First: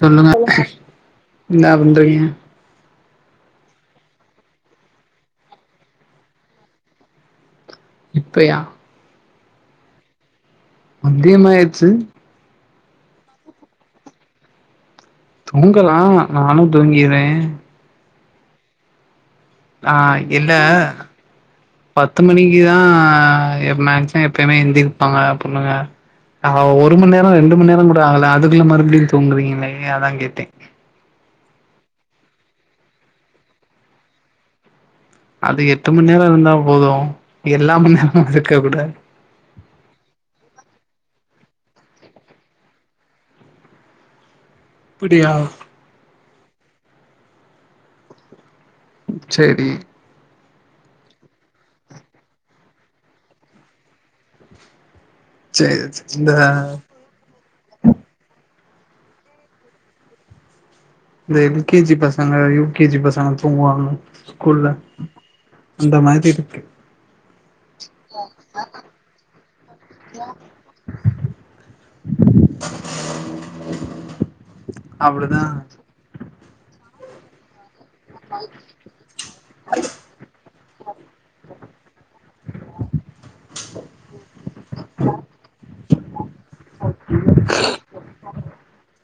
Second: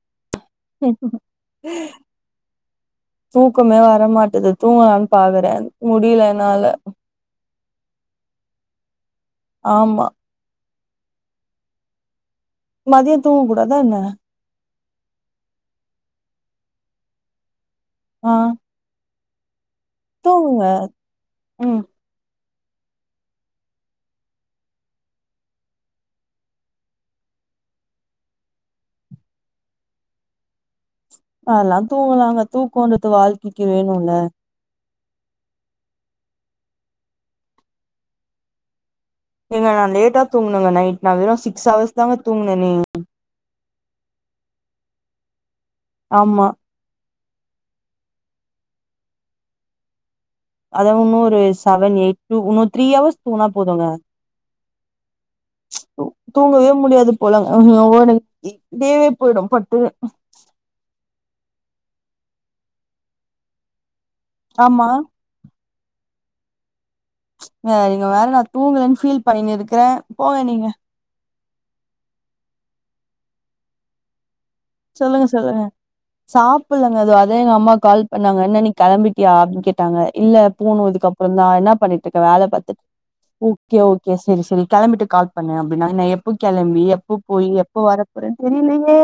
சொல்லுங்க என்ன பண்றீங்க [unintelligible] தூக்கமே வரமாட்டது தூங்கலான் பாக்குறே முடியல என்னால இப்பயா ஆமா மத்தியமாயிர்ச்சு மதியொ தூங்க கூடாதா என்ன தூங்கலா நானூ தூங்கிர்வே ஆஹ் நா இல்லே ம் பத்து மணிக்குதா எப் மேக்சிம எப்பயுமே எந்திரிப்பாங்க பொண்ணுங்க ஆஹ் ஒரு மண் நேரோ ரெண்டு மண் நேரோ கூட ஆகல அதுக்குள்ள மறுபடியு தூங்குறிங்களே அதா கேட்டே அதல்லா தூங்கலாங்க தூக்கோன்றது வாழ்க்கைக்கு வேணூல அது எட்டு மண் நேரோ இருந்தா போதூ எல்லா மண் நேரமூ இருக்கவுட்ரா ஏங்க நா லேட்டா தூங்குணங்க நைட் நா வெறு சிக்ஸ் அவர்ஸ் தாங்க தூங்குனனே அப்புடியா ஆமா சேரீ அதா இன்னு ஒரு செவன் எயிட் டூ இன்னு த்ரீ அவர்ஸ் தூங்ணா போதுங்க சேரி இந்த தூங்கவே முடியாது [unintelligible] தேவே போயிடு பட்டுனு இந்த எல்கேஜி பசங்க யூகேஜி பசங்க தூங்குவாங்க ஸ்கூல்ல ஆமா அந்த மாரி இருக்கு ச் நீங்க வேற நா தூங்கலனு ஃபீல் பண்ணிண்ணு இருக்குற சொல்லுங்க அப்டிதா சொல்லுங்க சாப்பிடலங்க அதே எங்க அம்மாக்கு கால் பண்ணி இப்ப நாங்க என்ன நீ கெளம்பிட்டியா அப்டினு கேட்டாங்க இல்ல போனு இதுக்கு அப்புற தா என்ன பண்ணிட்டு இருக்க வேல பாத்துட்டு இருக் ஓகே ஓகே சேரி சேரி கெளம்பிட்டு கால் பண்ணு அப்படின்னா நா எப்ப கெளம்பி எப்போ போய் எப்ப வரப்போறன் தெரியலையே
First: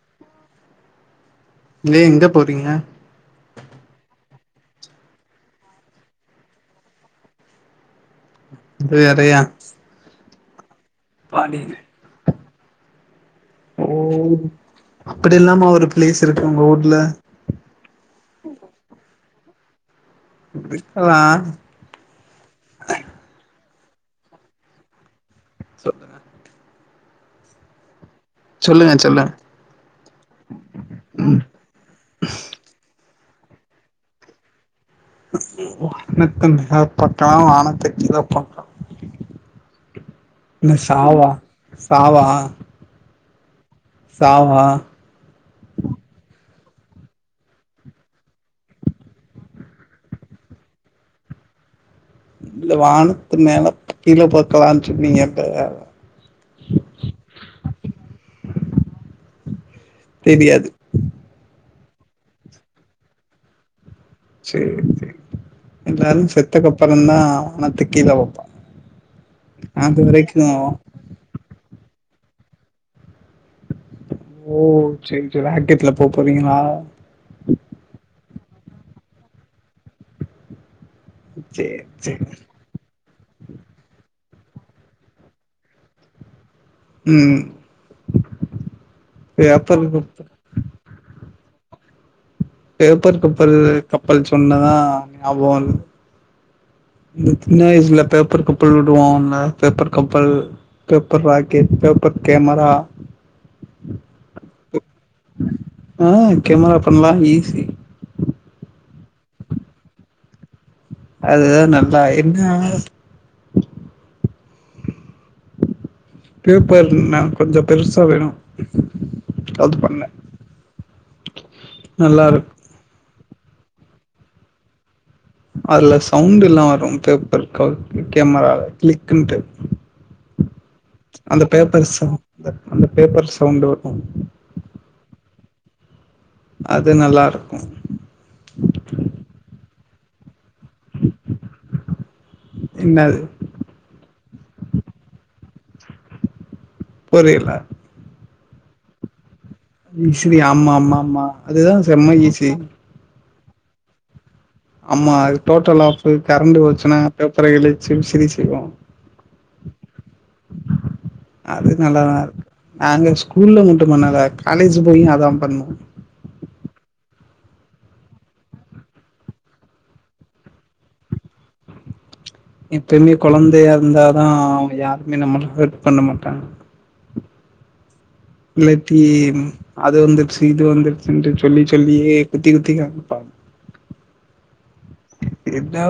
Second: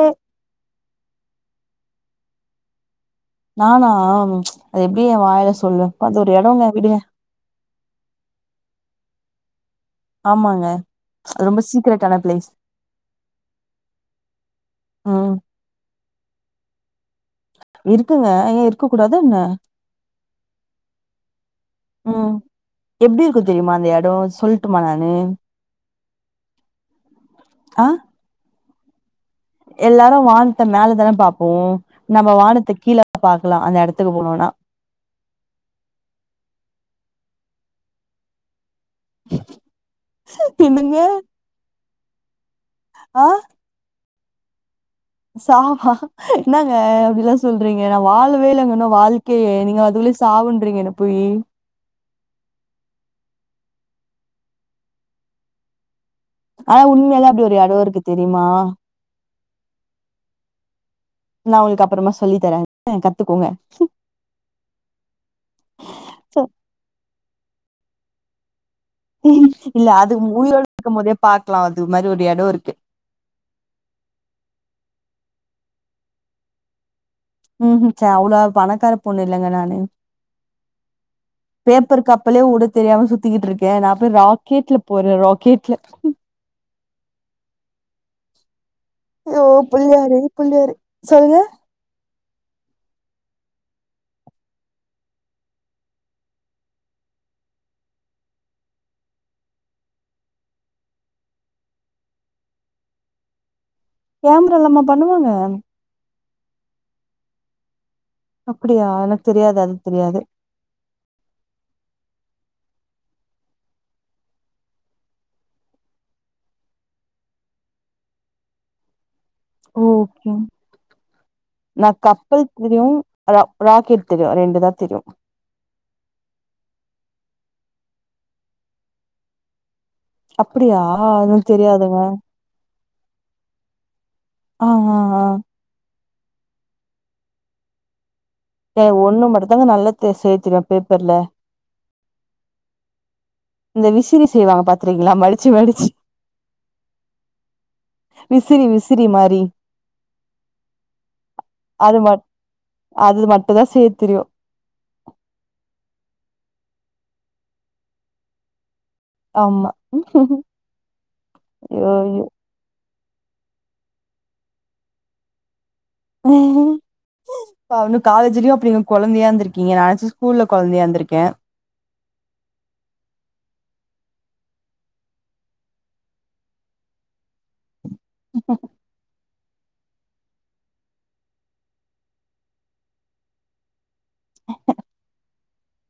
எலே எங்க போறீங்க நானா அது எப்படி என் வாயல சொல்லுவே அது ஒரு எடங்க விடுங்க அது வேறையா ஆமாங்க ரொம்ப பாடினு சீக்ரட் ஆன பிளேஸ் ஓ ம் அப்டி எல்லாம ஒரு பிளேஸ் இருக்கு உங்க ஊர்ல இருக்குங்க ஏ இருக்க கூடாதா என்ன இருக்கலா ம் எப்டி இருக்கு தெரியுமா அந்த எடொ சொல்ட்டுமா நானு சொல்லுங்க ஆ சொல்லுங்க சொல்லுங்க எல்லாரு வானத்த மேல தான பாப்போ நம்ம வானத்த கீழ பாக்கலா அந்த எடத்துக்கு போனோனா தன் பாக்கலாம் வானத்த கீழ பாக்கலா என்ன என்னங்க சாவா சாவா ஆ சாவா சவா என்னங்க இப்டிலா சொல்றீங்க நா வாழ்வே இல்லங்க இன்னும் வாழ் கு நீங்க வந்து அதுவுல்ல சாவுண்றீங்க என்ன போய் இ வானத்து மேல கீழ பக்கலான் சொன்னீங்க ஆனா உண்மையா தா அப்டி ஒரு இடடோஇருக்கு தெரியுமா தெரியாது நா உங்களுக்கு அப்றமா சொல்லி தரேன் கத்துக்கோங்க சேரி சரி எல்லாரு சோ செத்தக்கப்பர தான் வானத்த கீழ வைப்பாங்க இல்ல அது உயிரோட இருக்கு போதே பாக்கலா அது மாரி ஒரு எடோ இருக்கு ஓ சேரி சேரி ராக்கெட்ல போக போறீங்களா ம் சரி அவ்ளோ பணக்கார பொண்ணு இல்லைங்க நானு சரி பேப்பர் சரி கப்பலே உடுத் தெரியாம சுத்திக்கிட்டு இருக்கே நான் போய் ராக்கெட்ல போறே ராக்கெட்ல ம் ம் யோ பேப்பர் கப் புள்ளியாரே புள்ளியாரே சொல்லுங்க பேப்பர் கப்பல் கப்பல் சொன்னதா ஞாபக வருது இந்த சின்ன வயசல பேப்பர் கப்பல் விடுவோல பேப்பர் கப்பல் paper rocket paper camera camera இல்லாம பண்ணுவாங்க அ கேமரா பண்லா ஈஸி அப்டியா எனக்கு தெரியாது அது தெரியாது அதுதா நல்லா என்ன ஸ் பேப்பர்னா கொஞ்சோ பெருசா வேணு அது பண்ணே ஓகே நா நல்லா கப்பல் இருக்கு தெரியு ராக்கெட் தெரியு ரெண்டு தா தெரியு அதுல சவுண்டெல்லா வரும் பேப்பர் க கேமரால கிளிக்குன்ட்டு அப்டியா எனக்கு பேப்பர் தெரியாதுங்க சவுண்ட் அந்த அந்த பேப்பர் சவுண்டு வரு ஆ ஆ ஆ அது நல்லாருக்கு ஏ ஒன்னு மட்டு தாங்க நல்லா தே சேத்துவே பேப்பர்ல என்னது இந்த விசிறி செய்வாங்க பாத்திருக்கீளா மடிச்சு மடிச்சு புரியல விசிறி விசிறி மாரி விசிறி ஆமா ஆமா ஆமா அதுதா அது செம்ம மட் ஈசி அது மட்டு தா செய்ய தெரியு அம்மா அது டோட்டல் ஆஃபு கரண்டு் போச்சுனா பேப்பர கிழிச்சி விசறி செய்வோ ஆமா அது யோ நல்லாதா ஐயோ இருக்கு நாங்க ஸ்கூல்ல மட்டும் பண்ணல காலேஜ் போயு அதா பண்ணோ உஹ்ம் இப்ப அவனு காலேஜ்லயு அப்டிங்க கொழந்தையா இருந்திருக்கீங்க நானாச்சு ஸ்கூல்ல கொழந்தையா இருந்திருக்கே எப்பயுமே கொழந்தையா இருந்தாதா யாருமே நம்மள ஹட் பண்ண மாட்டாங்க இல்லாட்டி அது வந்துருச்சு இது வந்துருச்சுன்ட்டு சொல்லி சொல்லியே குத்தி குத்தி காமிப்பாங் எதோ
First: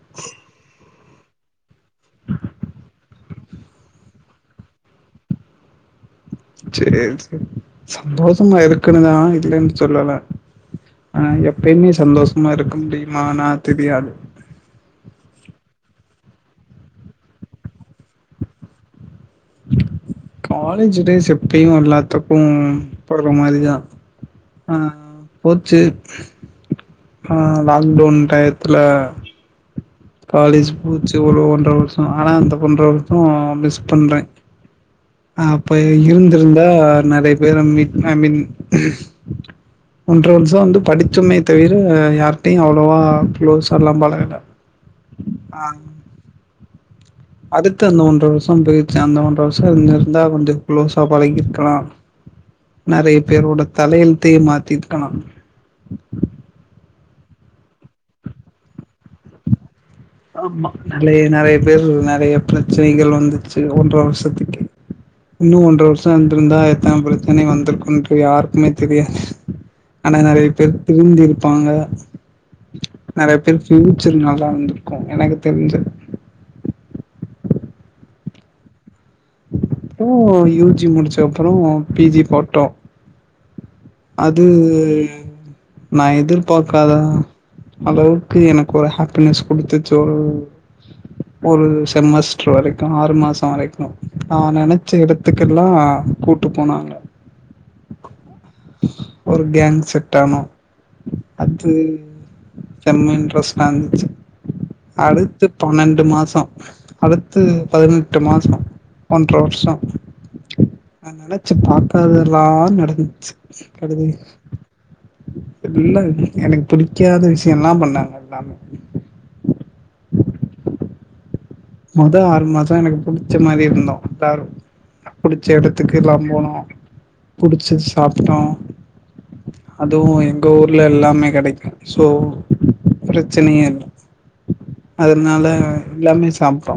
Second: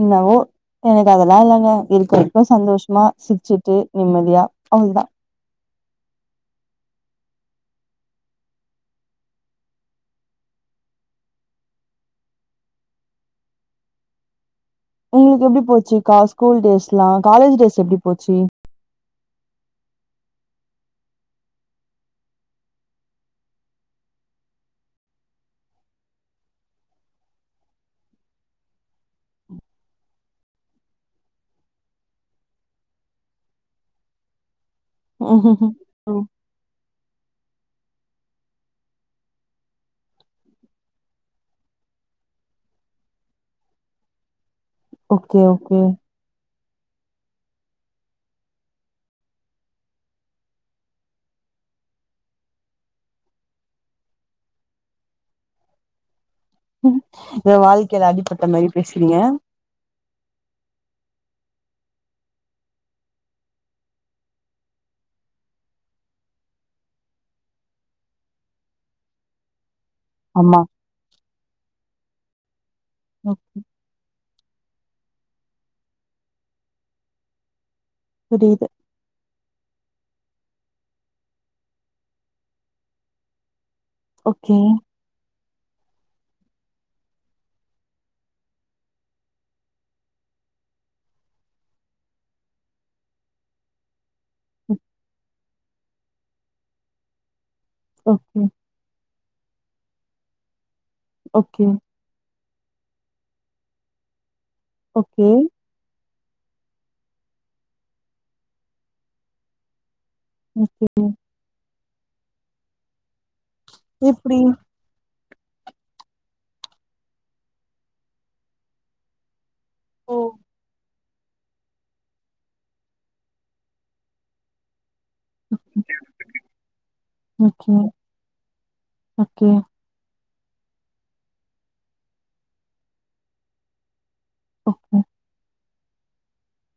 என்னவோ எனக்கு அதெல்லா இல்லங்க இருக்குற வரைக்கோ சந்தோஷமா சிரிச்சுட்டு நிம்மதியா அவ்ளோ தா செரி செரி சந்தோஷமா இருக்கணு தா இல்லன்னு சொல்லல ஆ எப்பயுமே சந்தோஷமா இருக்க முடியுமா ஆனா தெரியாது உங்களுக்கு எப்டி போச்சுக்கா ஸ்கூல் டேஸ்லா காலேஜ் டேஸ் எப்டி போச்சு காலேஜ் டேஸ் எப்பயு எல்லாத்துக்கு போற மாரிதா ஆ போச்சு ஆ லாக்டவுன் டயத்துல காலேஜ் போச்சு எவ்ளோ ஒன்ற வருஷோ ஆனா அந்த ஒன்ற வருஷோ மிஸ் பண்றே அ ம்ஹ்ஹ்ம். அப்ப ம். இருந்திருந்தா நெறைய பேர மீட் ஐ மீன் ஒன்ற வருஷோ வந்து படிச்சோமே தவிர யார்ட்டயு அவ்ளோவா க்ளோஸால்லா பழகல ஓகே ஆ ஓகே அடுத்து அந்த ஒன்ற வருஷோ போயிருச்சு அந்த ஒன்ற வருஷ இருந்தா கொஞ்சோ க்ளோஸா பழகி இருக்கலா நெறைய பேரோட தலையெழுத்தயே மாத்தி இருக்கலா எதோ வாழ்க்கைல அடிப்பட்ட மேரி பேசுறீங்க ஆமா நெறைய நெறைய பேர் நெறைய பிரச்சனைகள் வந்துச்சு ஒன்ற வருஷத்துக்கு இன்னு ஒன்ற வருஷம் இருந்திருந்தா எத்தன பிரச்சினை வந்திருக்குன்டு யாருக்குமே தெரியாது ஆனா நெறைய ஆமா பேர் திருந்தி இருப்பாங்க நெறைய ம். பேர் ஃபியூச்சர் நல்லா இருந்துருக் கா எனக்கு தெரிஞ்சது புரியுது ம் யூ ஜி முடிச்ச அப்புறோ பி ஜி போட்டோ அது ஓகே நா எதிர்பாக்காததா அளவுக்கு எனக்கு ஒரு ஹாப்பினஸ் குடுத்துச்சோ ஒரு செமஸ்டர் வரைக்கு ஆறு மாச வரைக்கு நா ம். நெனைச்ச எடத்துக்கெல்லா கூட்டு போனாங்க ஓகே ஒரு கேங் செட் ஆனோ ஓகே அது செம்ம இன்ட்ரெஸ்டா இருந்துச்சு ஓகே அடுத்து பன்னெண்டு மாசோ அடுத்து பதினெட்டு மாசோ ஒன்ற வருஷோ ஓகே நா நெனச்சு பாக்காதெல்லாம் நடந்துச்சு கடுத எப்டி இல்ல எனக்கு பிடிக்காத விஷயல்லா பண்ணாங்க எல்லாமே மொத ஆறு மாசோ எனக்கு புடிச்ச மாரி இருந்தோ பர் புடிச்ச எடத்துக்குல்லா போனோ ஓகே புடிச்சு சாப்ட்டோ ஓகே அதுவு எங்க ஊர்ல எல்லாமே கடைக்கு சோ பிரச்சனையே இல்ல ஓகே அதுனால எல்லாமே சாப்ட்டோ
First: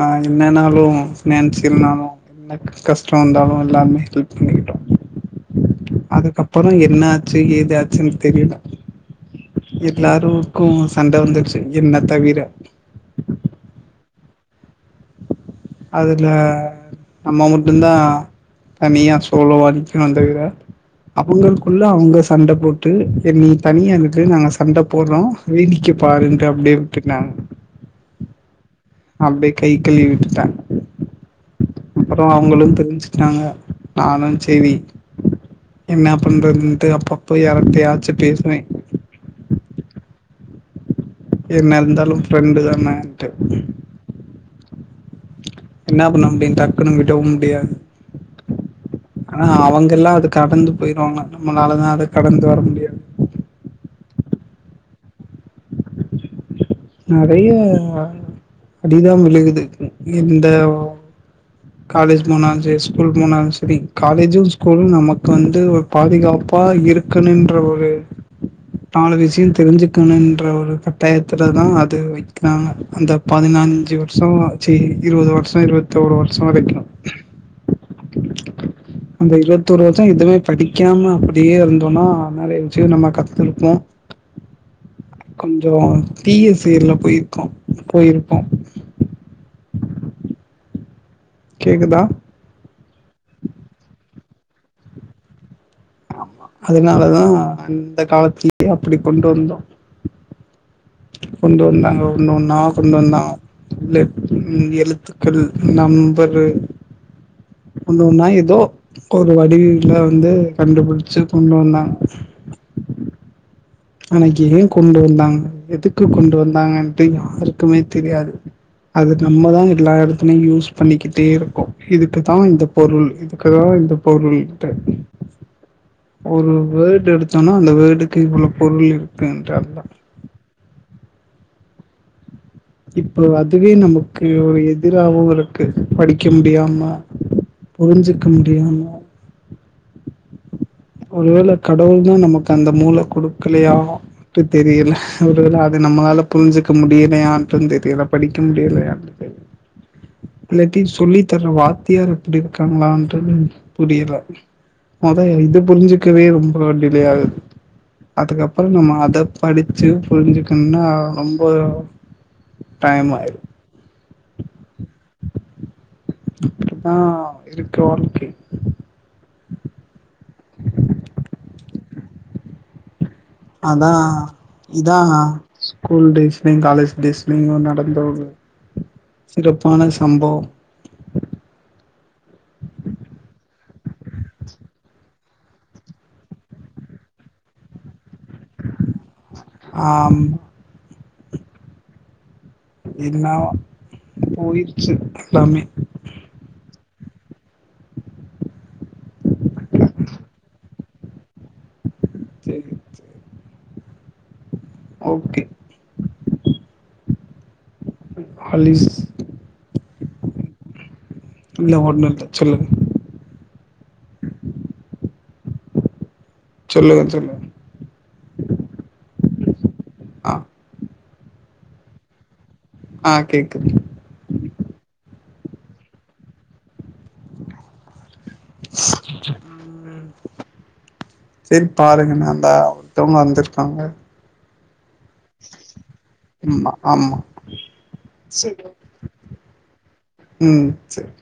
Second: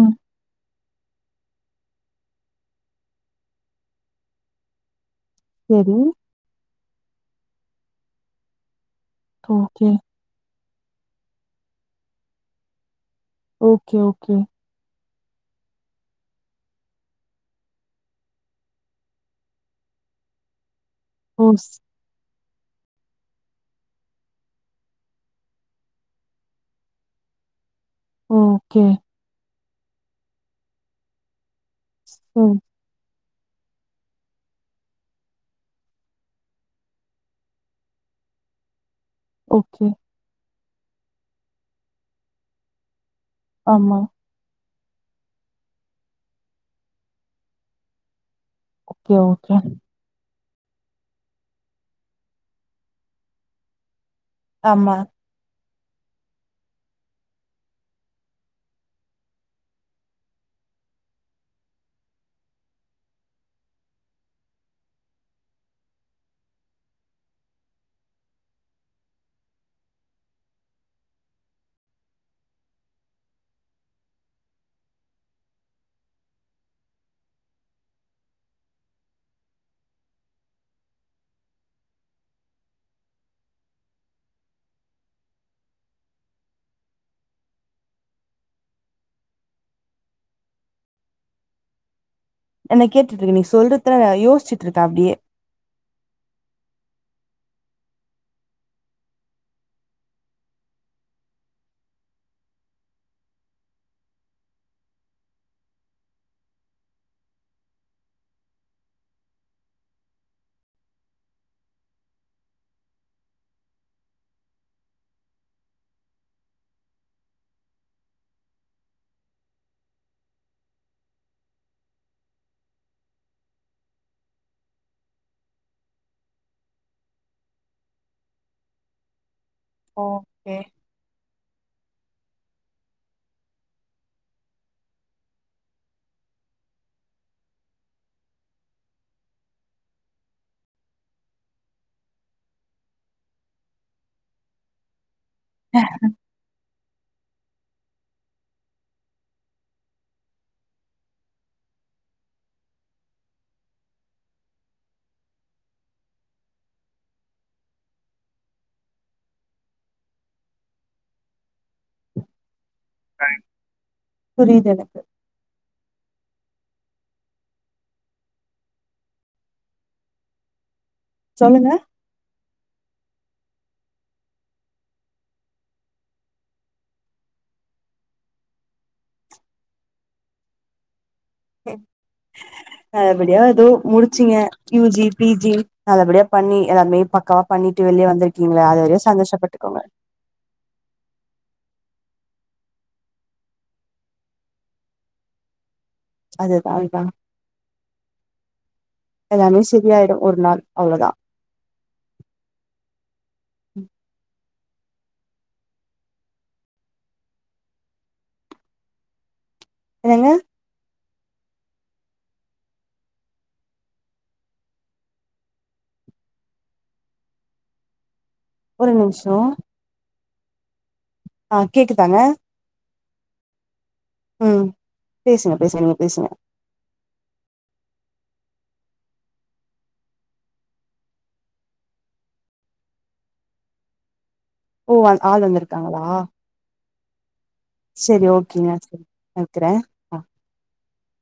ஆ என்னனாலு நெனச்சுருந்தாலு என்ன கஷ்டோ வந்தாலு எல்லாமே ஹெல்ப் பண்ணிக்கிட்டோ செரி அதுக்கப்றோ என்ன ஆச்சு ஏதாச்சுன்னு தெரியல ஓகே எல்லாரு க்கு சண்ட வந்துடுச்சு என்ன தவிர ஓகே ஓகே அதுல நம்ம மட்டுந்தா தனியா சோலோவா நிக்குனு தவிர ஓ ஸ் அவுங்களுக்குள்ள அவுங்க சண்ட போட்டு என் நீ தனியா விடு நாங்க சண்ட போட்றோ வேடிக்க பாருன்ட்டு அப்டியே விட்டுட்டே ஓகே அப்டியே கை கழுவி விட்டுட்டே அப்றோ ம் அவுங்களு தெரிஞ்சு ருவாங்க நானு செரி என்ன பண்றதுன்டு அப்பப்போ எவடயாச்சு பேசுவே ஓகே என்ன இருந்தாலு ஃப்ரெண்டு தானேன்டு ஆமா என்ன பண்ணமுடியு டக்குணு விடவு முடியாது ஓகே ஆனா ஓகே அவங்கல்லா அது கடந்து போயிருவாங்க நம்மளாலதா அத கடந்து வர முடியா ஆமா நறைய அடிதா விழுகுது இந்த காலேஜ் போனாலு செரி ஸ்கூல் போனாலு செரி காலேஜு ஸ்கூலு நமக்கு வந்து ஒரு பாதுகாப்பா இரு க்குனுன்ற ஒரு நாலு விஷயோ தெரிஞ்சுக்கணுன்ற ஒரு கட்டாயத்த துலதா அது வைக்காங்க அந்த பதினஞ்சு வருசோ ச்சி இருவது வருசோ இருவத்தோரு வருசோ வரைக்கு [unintelligible] அந்த இருவத்தோரு வருசோ எதுவுமே படிக்காம அப்டியே இருந்தோனா நறைய விஷயோ நம்ம கத்துருப்போ கொஞ்சோ தீய சேர்ல போய்ருக்கோ போய்ருப்போ கேக்குதா என்ன கேட்டுட்ருக்கே நீ சொல்றதா நா யோசிச்ட்டு இருக்கே அப்டியே ஆமா அதனாலதா அந்த காலத்திலயே அப்டி கொண்டு வந்தோ கொண்டு வந்தாங்க ஒன்னு ஒன்னா கொண்டு வந்தாங் லெப் ன் எழுத்துக்கள் நம்பரு ஒன்னு ஒன்னா எதோ ஒரு வடிவில வந்து கண்டுபுடிச்சு கொண்டு வந்தாங்க ஆனா ஏ கொண்டு வந்தாங்க எதுக்கு கொண்டு வந்தாங்கன்டு யாருக்குமே தெரியாது அது நம்ம தா எல்லா எடத்துலையு யூஸ் பண்ணிக்கிட்டே இருக்கோ இதுக்குதா இந்த பொருள் இதுக்குதா இந்த பொருள் ட்டு ஒரு வேடு எடுத்தோனா அந்த வேடுக்கு இவ்ளோ பொருள் இருக்குன்ற ஓகே இப்போ அதுவே நமக்கு ஒரு எதிராகவு இருக்கு படிக்க முடியாம புரிஞ்சுக்க முடியாம ஒருவேள கடவுள் தா நமக்கு அந்த மூள குடுக்கலையா ட்டு தெரியல ஒருவேள அது நம்மளால புரிஞ்சுக்க முடியலையான்டு தெரியல படிக்க முடியலையானு தெரி இல்லாட்டி சொல்லி தர்ற வாத்தியார் அப்டி இருக்காங்களன்றது புரியல மொத இது புரிஞ்சுக்கவே ரொம்ப டிலே ஆகுது அதுக்கப்றோம அத படிச்சு புரிஞ்சுக்கணும்னா ரொம்போ டைமாய்ரு புரியுது எனக்கு ஆ இருக்கு வாழ்க்கை சொல்லுங்க அதா இதா ஸ்கூல் டேஸ்லயு காலேஜ் டேஸ்லயு நடந்தோங்க சிறப்பான சம்பவம் நல்லபடியா எதோ முடிச்சிங்க யூ ஜி நல்லபடியா பண்ணி எல்லாருமே பக்கவா பண்ணிட்டு வெளிய வந்திருக்கீங்ளே அதுவரயு சந்தோஷப்பட்டுக்கோங்க அம் இன்னா போயிருச்சு எல்லாமே அதுதான்ப்பா எல்லாமே சரியாயிடு ஒரு நாள் அவ்ளோ தா சேரிங் சே ஓக்கே மை ஃபாலிஸ் ஏங்க இல்ல ஒன்னு இல்ல சொல்லுங்க சொல்லுங்க சொல்லுங்க ஒரு நிமிஷோ ஆ ஆ கேக்குதாங்க ஆ கேக்குது ஆ பேசுங்க பேசுங்க நீங்க பேசுங்க ஸ் ஆ செரி பாருங்க நாந்தா ஒருத்தோங்க வந்திருக்காங்க ஓ அங் ஆள் வந்துருக்காங்ளா ம் ஆமா செரி ஓகேங்க சரி வெக்கறே ம் சேர்